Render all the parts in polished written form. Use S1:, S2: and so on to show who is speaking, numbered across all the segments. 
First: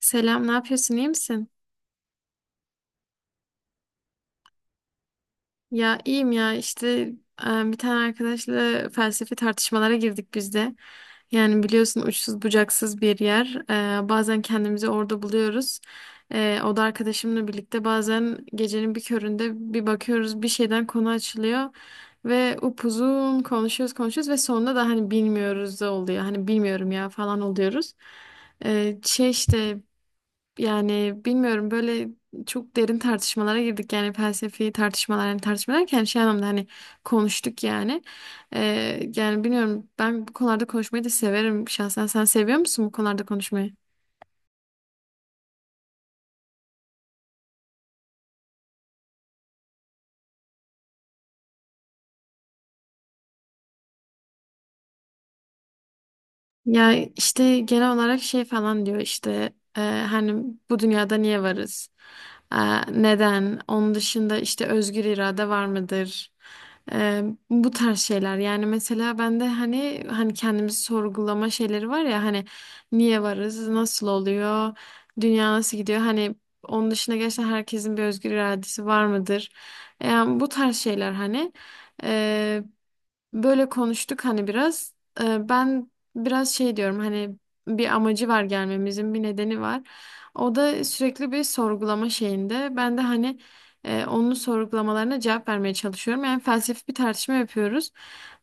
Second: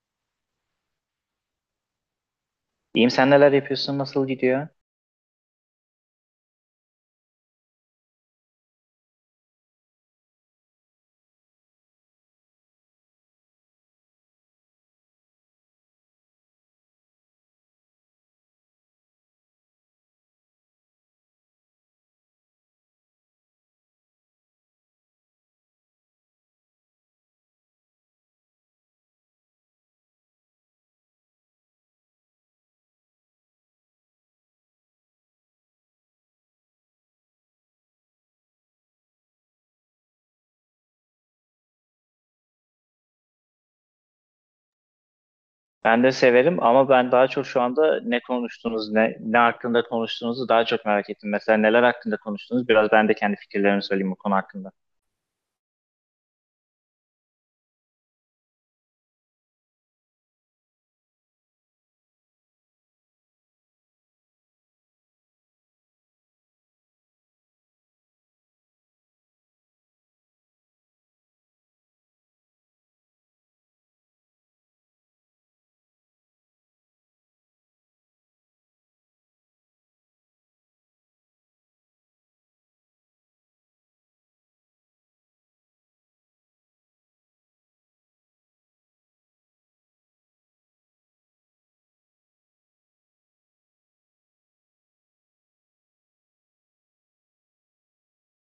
S1: Selam, ne yapıyorsun? İyi misin?
S2: İyiyim sen neler yapıyorsun? Nasıl gidiyor?
S1: Ya iyiyim ya işte, bir tane arkadaşla felsefi tartışmalara girdik biz de. Yani biliyorsun uçsuz bucaksız bir yer. Bazen kendimizi orada buluyoruz. O da arkadaşımla birlikte bazen gecenin bir köründe bir bakıyoruz bir şeyden konu açılıyor. Ve upuzun konuşuyoruz konuşuyoruz ve sonunda da hani bilmiyoruz da oluyor. Hani bilmiyorum ya falan oluyoruz. Şey işte. Yani bilmiyorum, böyle çok derin tartışmalara girdik, yani felsefi tartışmalar, yani tartışma derken şey anlamda hani konuştuk yani. Yani bilmiyorum, ben bu konularda konuşmayı da severim şahsen. Sen seviyor musun bu konularda konuşmayı?
S2: Ben de severim ama ben daha çok şu anda ne konuştunuz, ne hakkında konuştuğunuzu daha çok merak ettim. Mesela neler hakkında konuştunuz? Biraz ben de kendi fikirlerimi söyleyeyim bu konu hakkında.
S1: Ya işte genel olarak şey falan diyor işte, hani bu dünyada niye varız? E, Neden? Onun dışında işte özgür irade var mıdır? E, Bu tarz şeyler. Yani mesela ben de hani kendimizi sorgulama şeyleri var ya hani niye varız? Nasıl oluyor? Dünya nasıl gidiyor? Hani onun dışında gerçekten herkesin bir özgür iradesi var mıdır? Yani bu tarz şeyler hani. E, Böyle konuştuk hani biraz. Ben biraz şey diyorum, hani bir amacı var, gelmemizin bir nedeni var. O da sürekli bir sorgulama şeyinde. Ben de hani onun sorgulamalarına cevap vermeye çalışıyorum. Yani felsefi bir tartışma yapıyoruz.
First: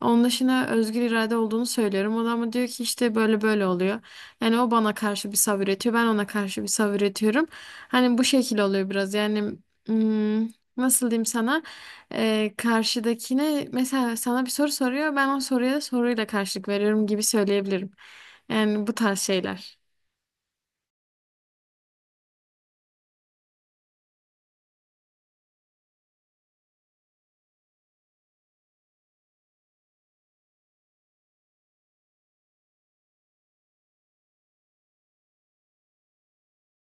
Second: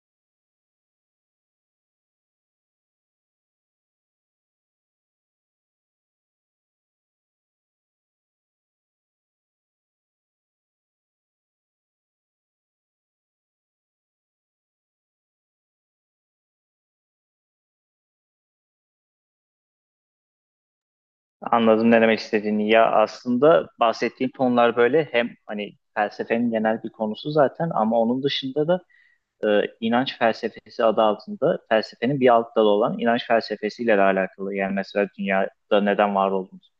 S1: Onun dışında özgür irade olduğunu söylüyorum. O da ama diyor ki işte böyle böyle oluyor. Yani o bana karşı bir sav üretiyor. Ben ona karşı bir sav üretiyorum. Hani bu şekil oluyor biraz. Yani, hmm, nasıl diyeyim sana? Karşıdakine, mesela sana bir soru soruyor, ben o soruya da soruyla karşılık veriyorum gibi söyleyebilirim. Yani bu tarz şeyler.
S2: Anladım ne demek istediğini. Ya aslında bahsettiğin konular böyle hem hani felsefenin genel bir konusu zaten ama onun dışında da e, inanç felsefesi adı altında felsefenin bir alt dalı olan inanç felsefesiyle de alakalı. Yani mesela dünyada neden var olduğumuz,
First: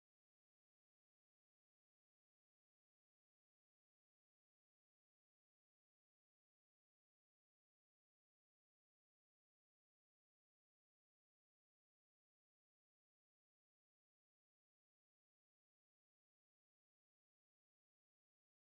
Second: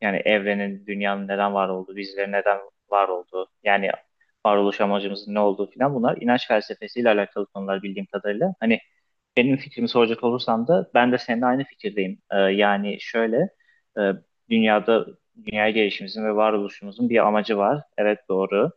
S2: yani evrenin, dünyanın neden var olduğu, bizlerin neden var olduğu, yani varoluş amacımızın ne olduğu filan bunlar inanç felsefesiyle alakalı konular bildiğim kadarıyla. Hani benim fikrimi soracak olursan da ben de seninle aynı fikirdeyim. Yani şöyle e, dünyada dünya gelişimizin ve varoluşumuzun bir amacı var. Evet doğru.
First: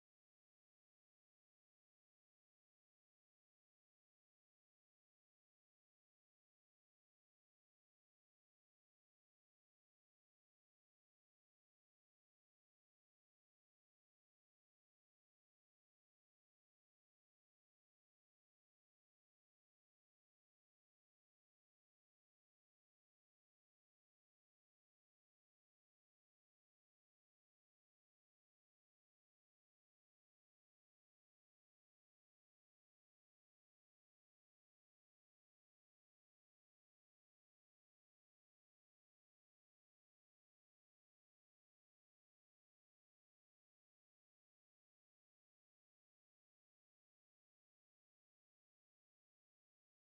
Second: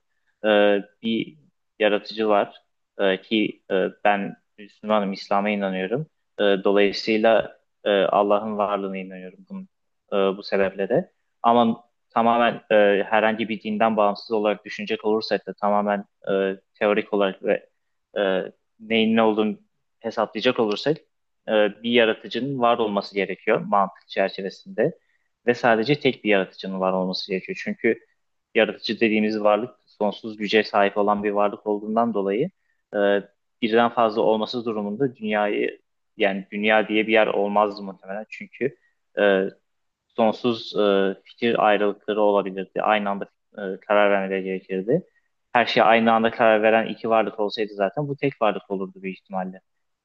S2: Bir yaratıcı var. Ee, ki e, Ben Müslümanım, İslam'a inanıyorum. Dolayısıyla Allah'ın varlığına inanıyorum bunun, bu sebeple de. Ama tamamen herhangi bir dinden bağımsız olarak düşünecek olursak da tamamen teorik olarak ve e, neyin ne olduğunu hesaplayacak olursak bir yaratıcının var olması gerekiyor mantık çerçevesinde ve sadece tek bir yaratıcının var olması gerekiyor. Çünkü yaratıcı dediğimiz varlık sonsuz güce sahip olan bir varlık olduğundan dolayı e, birden fazla olması durumunda dünyayı yani dünya diye bir yer olmaz muhtemelen. Çünkü e, sonsuz fikir ayrılıkları olabilirdi. Aynı anda karar vermeleri gerekirdi. Her şeye aynı anda karar veren iki varlık olsaydı zaten bu tek varlık olurdu büyük ihtimalle.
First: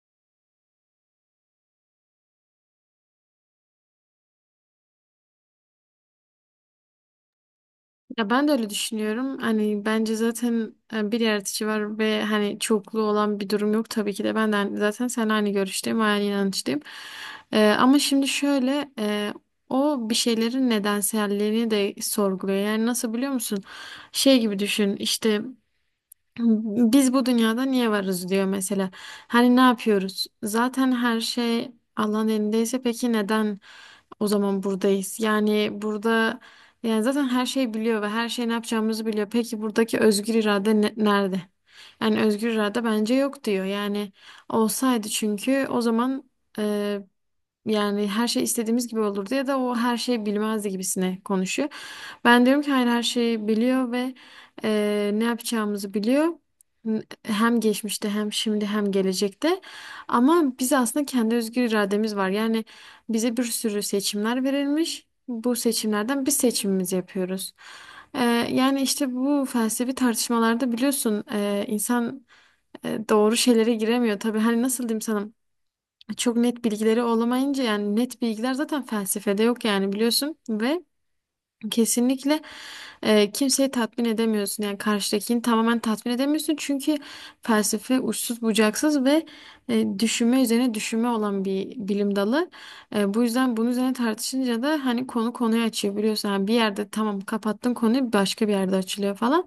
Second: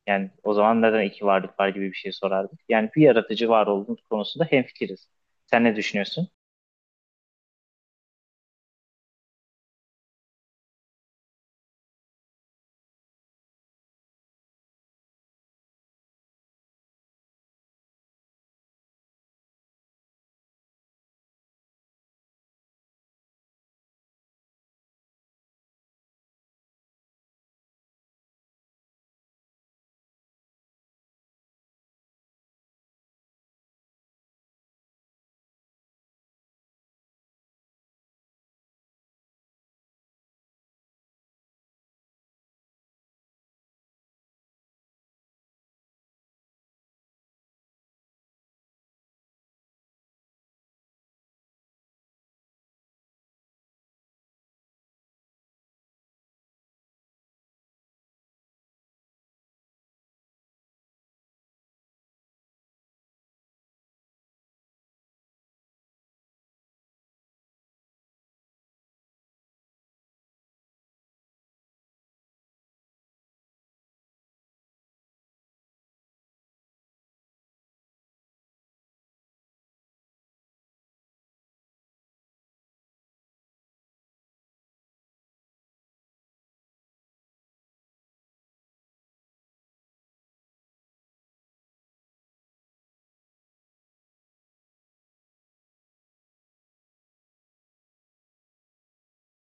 S2: Yani o zaman neden iki varlık var gibi bir şey sorardık. Yani bir yaratıcı var olduğumuz konusunda hemfikiriz. Sen ne düşünüyorsun?
S1: Ya ben de öyle düşünüyorum. Hani bence zaten bir yaratıcı var ve hani çoklu olan bir durum yok tabii ki de. Ben de zaten sen aynı görüşteyim, aynı inançtayım. Ama şimdi şöyle, o bir şeylerin nedenselliğini de sorguluyor. Yani nasıl, biliyor musun? Şey gibi düşün işte. Biz bu dünyada niye varız diyor mesela. Hani ne yapıyoruz? Zaten her şey Allah'ın elindeyse peki neden o zaman buradayız? Yani burada, yani zaten her şey biliyor ve her şey ne yapacağımızı biliyor. Peki buradaki özgür irade nerede? Yani özgür irade bence yok diyor. Yani olsaydı çünkü o zaman yani her şey istediğimiz gibi olurdu ya da o her şeyi bilmezdi gibisine konuşuyor. Ben diyorum ki hayır, her şeyi biliyor ve ne yapacağımızı biliyor. Hem geçmişte hem şimdi hem gelecekte. Ama biz aslında kendi özgür irademiz var. Yani bize bir sürü seçimler verilmiş. Bu seçimlerden biz seçimimizi yapıyoruz. Eee, Yani işte bu felsefi tartışmalarda biliyorsun insan doğru şeylere giremiyor. Tabii hani, nasıl diyeyim sana? Çok net bilgileri olamayınca, yani net bilgiler zaten felsefede yok yani, biliyorsun ve kesinlikle kimseyi tatmin edemiyorsun, yani karşıdakini tamamen tatmin edemiyorsun çünkü felsefe uçsuz bucaksız ve düşünme üzerine düşünme olan bir bilim dalı. Bu yüzden bunun üzerine tartışınca da hani konu konuyu açıyor biliyorsun. Yani bir yerde tamam kapattın konuyu, başka bir yerde açılıyor falan.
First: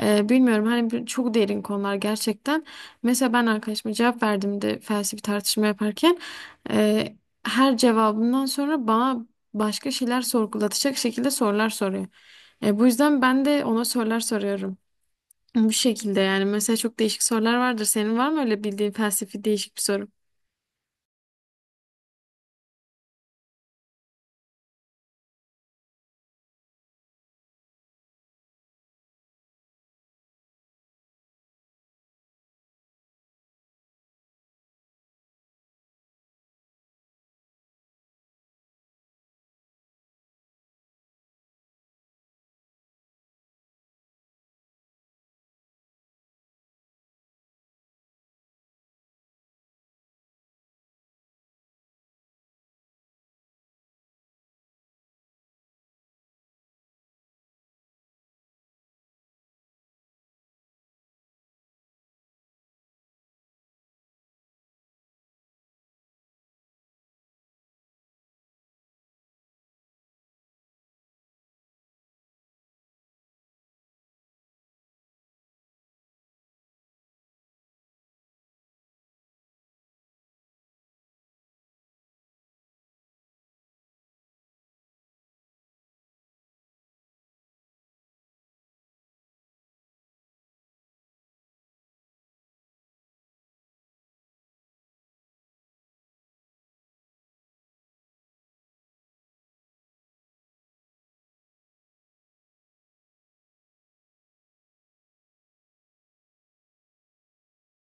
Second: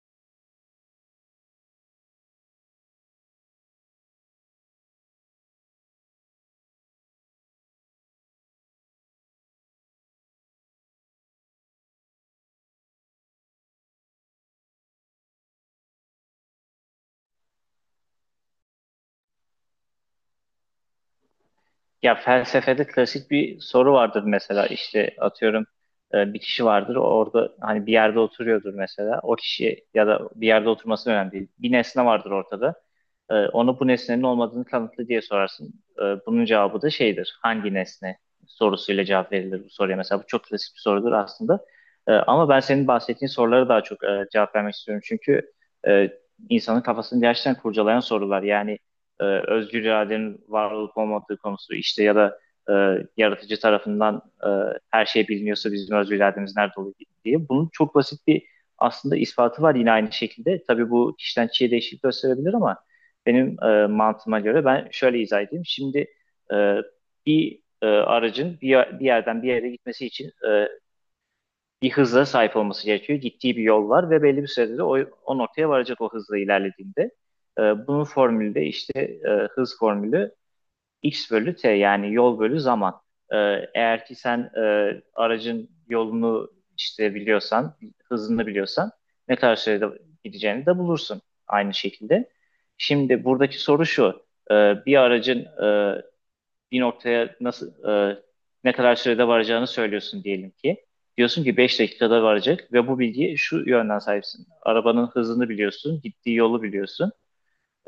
S1: Bilmiyorum hani, çok derin konular gerçekten. Mesela ben arkadaşıma cevap verdiğimde felsefi tartışma yaparken e, her cevabından sonra bana başka şeyler sorgulatacak şekilde sorular soruyor. Bu yüzden ben de ona sorular soruyorum. Bu şekilde, yani mesela çok değişik sorular vardır. Senin var mı öyle bildiğin felsefi değişik bir soru?
S2: Ya felsefede klasik bir soru vardır mesela işte atıyorum, bir kişi vardır orada hani bir yerde oturuyordur mesela, o kişi ya da bir yerde oturması önemli değil. Bir nesne vardır ortada. Ona bu nesnenin olmadığını kanıtla diye sorarsın. Bunun cevabı da şeydir: hangi nesne sorusuyla cevap verilir bu soruya. Mesela bu çok klasik bir sorudur aslında. Ama ben senin bahsettiğin sorulara daha çok cevap vermek istiyorum. Çünkü e, insanın kafasını gerçekten kurcalayan sorular. Yani özgür iradenin var olup olmadığı konusu işte, ya da e, yaratıcı tarafından her şey biliniyorsa bizim özgür irademiz nerede oluyor diye. Bunun çok basit bir aslında ispatı var yine aynı şekilde. Tabii bu kişiden kişiye değişiklik gösterebilir ama benim mantığıma göre ben şöyle izah edeyim. Şimdi e, bir aracın bir yerden bir yere gitmesi için bir hıza sahip olması gerekiyor. Gittiği bir yol var ve belli bir sürede de o noktaya varacak o hızla ilerlediğinde. E, Bunun formülü de işte, hız formülü x bölü t, yani yol bölü zaman. E, Eğer ki sen aracın yolunu işte biliyorsan, hızını biliyorsan ne kadar sürede gideceğini de bulursun aynı şekilde. Şimdi buradaki soru şu: e, bir aracın e, bir noktaya nasıl, e, ne kadar sürede varacağını söylüyorsun diyelim ki. Diyorsun ki 5 dakikada varacak ve bu bilgiye şu yönden sahipsin. Arabanın hızını biliyorsun, gittiği yolu biliyorsun.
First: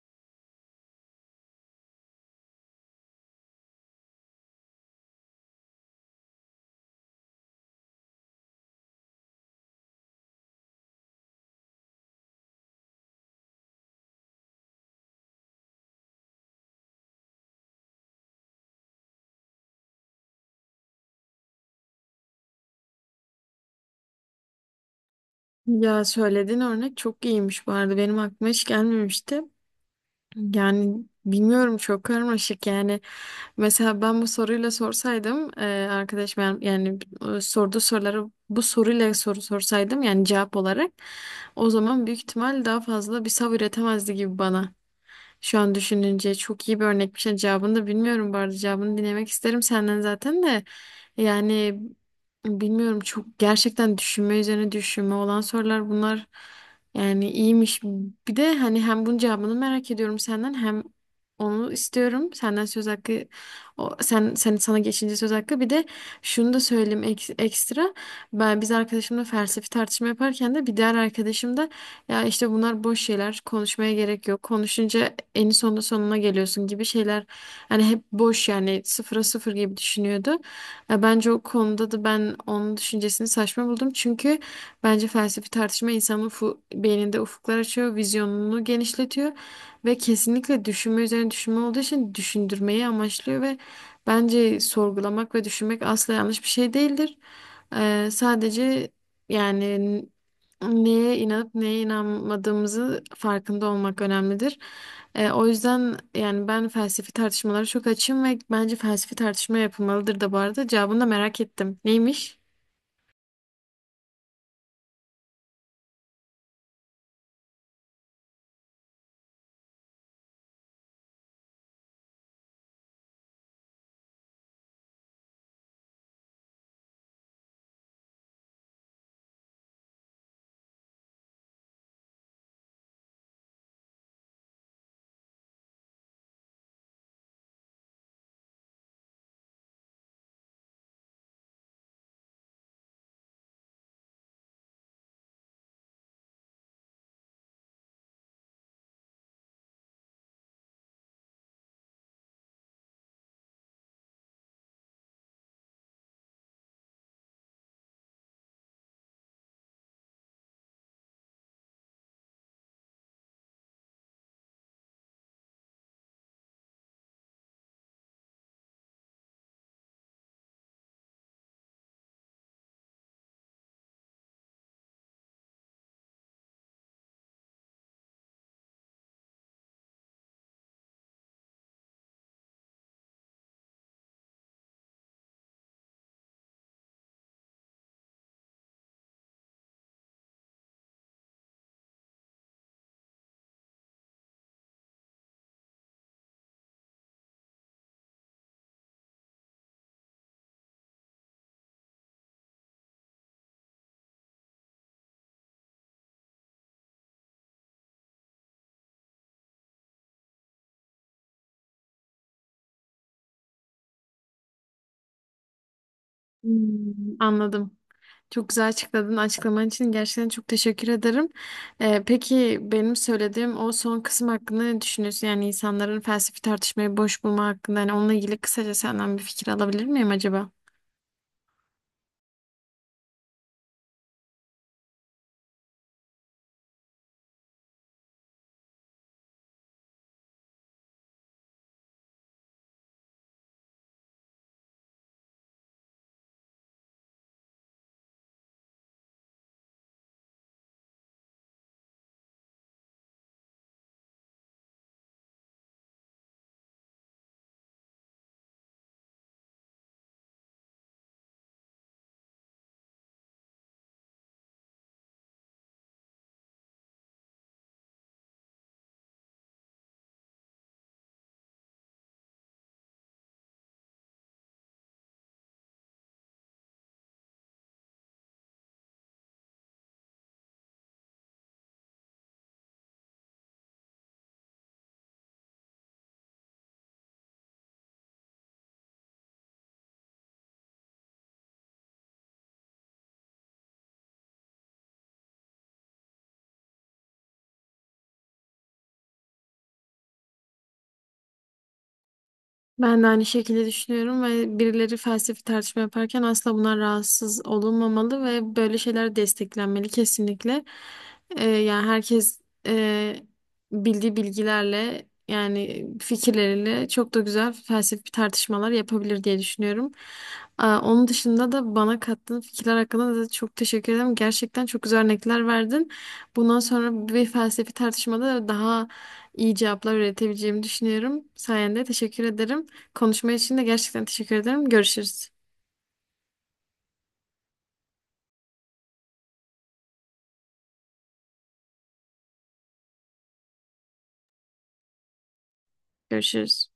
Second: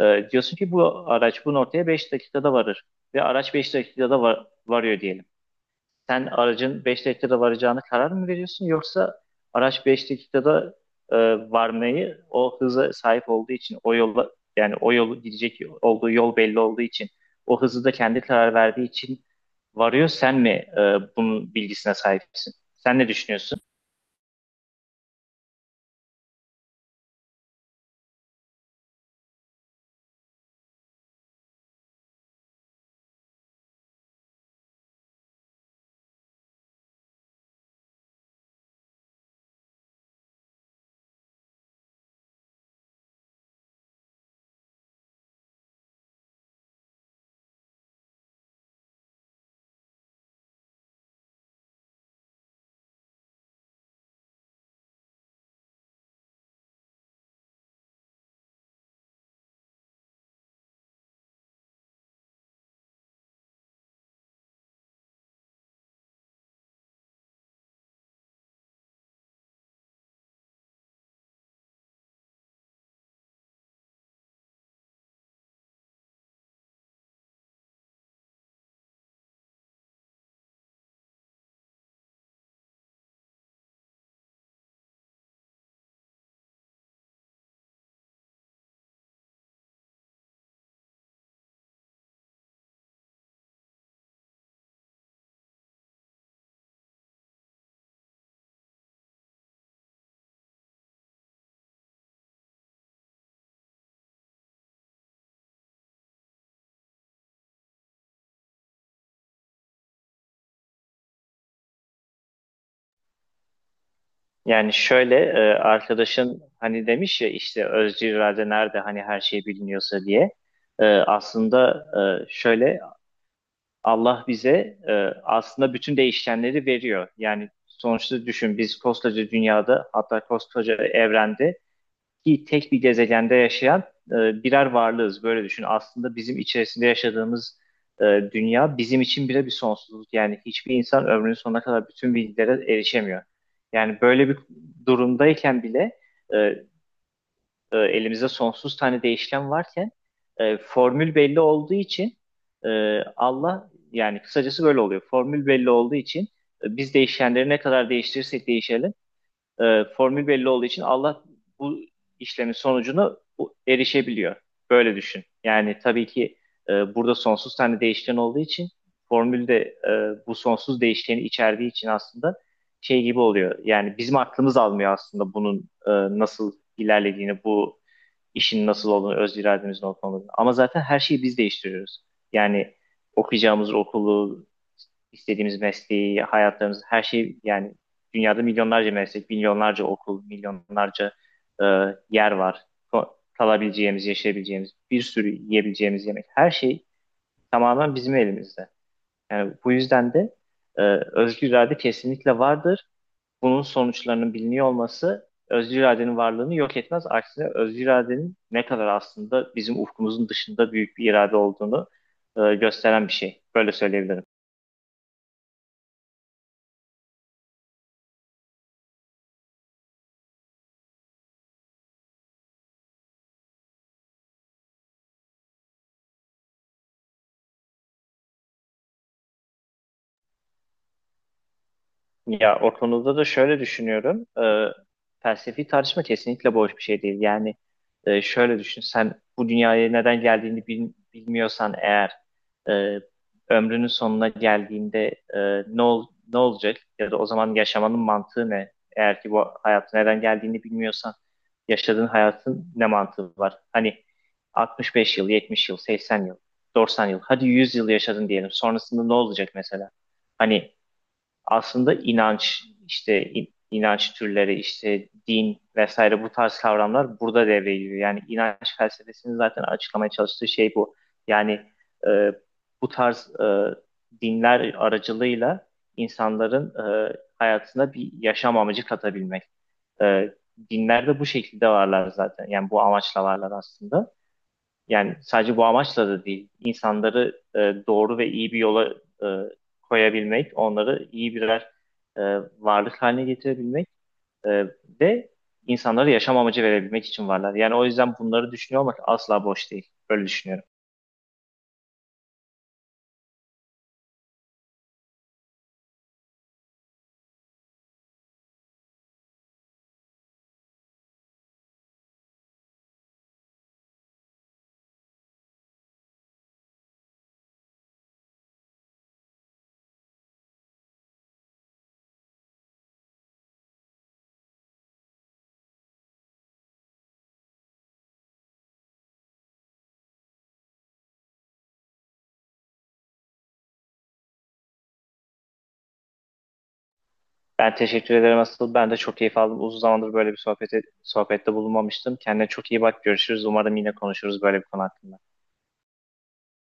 S2: Diyorsun ki bu araç bu noktaya 5 dakikada varır ve araç 5 dakikada varıyor diyelim. Sen aracın 5 dakikada varacağına karar mı veriyorsun, yoksa araç 5 dakikada e, varmayı o hıza sahip olduğu için, o yola, yani o yolu gidecek olduğu yol belli olduğu için, o hızı da kendi karar verdiği için varıyor, sen mi e, bunun bilgisine sahipsin? Sen ne düşünüyorsun?
S1: Ya söylediğin örnek çok iyiymiş bu arada. Benim aklıma hiç gelmemişti. Yani bilmiyorum, çok karmaşık yani. Mesela ben bu soruyla sorsaydım, arkadaşım, yani sorduğu soruları bu soruyla soru sorsaydım yani cevap olarak, o zaman büyük ihtimal daha fazla bir sav üretemezdi gibi bana. Şu an düşününce çok iyi bir örnekmiş. Yani cevabını da bilmiyorum bu arada. Cevabını dinlemek isterim senden zaten de. Yani bilmiyorum, çok gerçekten düşünme üzerine düşünme olan sorular bunlar. Yani iyiymiş. Bir de hani hem bunun cevabını merak ediyorum senden hem onu istiyorum. Senden söz hakkı, sen sana geçince söz hakkı. Bir de şunu da söyleyeyim, ekstra. Biz arkadaşımla felsefi tartışma yaparken de bir diğer arkadaşım da ya işte bunlar boş şeyler, konuşmaya gerek yok, konuşunca en sonunda sonuna geliyorsun gibi şeyler. Hani hep boş, yani sıfıra sıfır gibi düşünüyordu. Ya bence o konuda da ben onun düşüncesini saçma buldum. Çünkü bence felsefi tartışma insanın beyninde ufuklar açıyor, vizyonunu genişletiyor ve kesinlikle düşünme üzerine düşünme olduğu için düşündürmeyi amaçlıyor ve bence sorgulamak ve düşünmek asla yanlış bir şey değildir. Sadece yani neye inanıp neye inanmadığımızı farkında olmak önemlidir. O yüzden yani ben felsefi tartışmalara çok açığım ve bence felsefi tartışma yapılmalıdır da bu arada. Cevabını da merak ettim. Neymiş?
S2: Yani şöyle, arkadaşın hani demiş ya işte özcü irade nerede hani her şey biliniyorsa diye. Aslında şöyle, Allah bize aslında bütün değişkenleri veriyor. Yani sonuçta düşün, biz koskoca dünyada, hatta koskoca evrende ki tek bir gezegende yaşayan e, birer varlığız. Böyle düşün. Aslında bizim içerisinde yaşadığımız e, dünya bizim için bile bir sonsuzluk. Yani hiçbir insan ömrünün sonuna kadar bütün bilgilere erişemiyor. Yani böyle bir durumdayken bile e, elimizde sonsuz tane değişken varken, formül belli olduğu için, Allah, yani kısacası böyle oluyor. Formül belli olduğu için biz değişkenleri ne kadar değiştirirsek değişelim, formül belli olduğu için Allah bu işlemin sonucunu erişebiliyor. Böyle düşün. Yani tabii ki burada sonsuz tane değişken olduğu için, formülde bu sonsuz değişkeni içerdiği için, aslında şey gibi oluyor. Yani bizim aklımız almıyor aslında bunun nasıl ilerlediğini, bu işin nasıl olduğunu, öz irademizin olup olmadığını. Ama zaten her şeyi biz değiştiriyoruz. Yani okuyacağımız okulu, istediğimiz mesleği, hayatlarımız, her şey. Yani dünyada milyonlarca meslek, milyonlarca okul, milyonlarca e, yer var. Ko- Kalabileceğimiz, yaşayabileceğimiz, bir sürü yiyebileceğimiz yemek. Her şey tamamen bizim elimizde. Yani bu yüzden de e, özgür irade kesinlikle vardır, bunun sonuçlarının biliniyor olması özgür iradenin varlığını yok etmez. Aksine özgür iradenin ne kadar aslında bizim ufkumuzun dışında büyük bir irade olduğunu gösteren bir şey. Böyle söyleyebilirim.
S1: Hmm, anladım. Çok güzel açıkladın. Açıklaman için gerçekten çok teşekkür ederim. Peki benim söylediğim o son kısım hakkında ne düşünüyorsun? Yani insanların felsefi tartışmayı boş bulma hakkında. Yani onunla ilgili kısaca senden bir fikir alabilir miyim acaba?
S2: Ya o konuda da şöyle düşünüyorum. Felsefi tartışma kesinlikle boş bir şey değil. Yani şöyle düşün. Sen bu dünyaya neden geldiğini bilmiyorsan eğer, e, ömrünün sonuna geldiğinde e, ne ol- ne olacak? Ya da o zaman yaşamanın mantığı ne? Eğer ki bu hayatı neden geldiğini bilmiyorsan yaşadığın hayatın ne mantığı var? Hani 65 yıl, 70 yıl, 80 yıl, 90 yıl, hadi 100 yıl yaşadın diyelim. Sonrasında ne olacak mesela? Hani aslında inanç, işte inanç türleri, işte din vesaire, bu tarz kavramlar burada devreye giriyor. Yani inanç felsefesinin zaten açıklamaya çalıştığı şey bu. Yani e, bu tarz dinler aracılığıyla insanların hayatına bir yaşam amacı katabilmek. E, Dinler de bu şekilde varlar zaten. Yani bu amaçla varlar aslında. Yani sadece bu amaçla da değil, insanları doğru ve iyi bir yola e, koyabilmek, onları iyi birer e, varlık haline getirebilmek e, ve insanlara yaşam amacı verebilmek için varlar. Yani o yüzden bunları düşünüyor olmak asla boş değil. Böyle düşünüyorum.
S1: Ben de aynı şekilde düşünüyorum ve birileri felsefi tartışma yaparken asla bunlar rahatsız olunmamalı ve böyle şeyler desteklenmeli kesinlikle. Yani herkes e, bildiği bilgilerle yani fikirleriyle çok da güzel felsefi tartışmalar yapabilir diye düşünüyorum. Aa, onun dışında da bana kattığın fikirler hakkında da çok teşekkür ederim. Gerçekten çok güzel örnekler verdin. Bundan sonra bir felsefi tartışmada daha iyi cevaplar üretebileceğimi düşünüyorum. Sayende, teşekkür ederim. Konuşma için de gerçekten teşekkür ederim. Görüşürüz.
S2: Ben teşekkür ederim asıl. Ben de çok keyif aldım. Uzun zamandır böyle bir sohbette bulunmamıştım. Kendine çok iyi bak. Görüşürüz. Umarım yine konuşuruz böyle bir konu hakkında.
S1: Görüşürüz.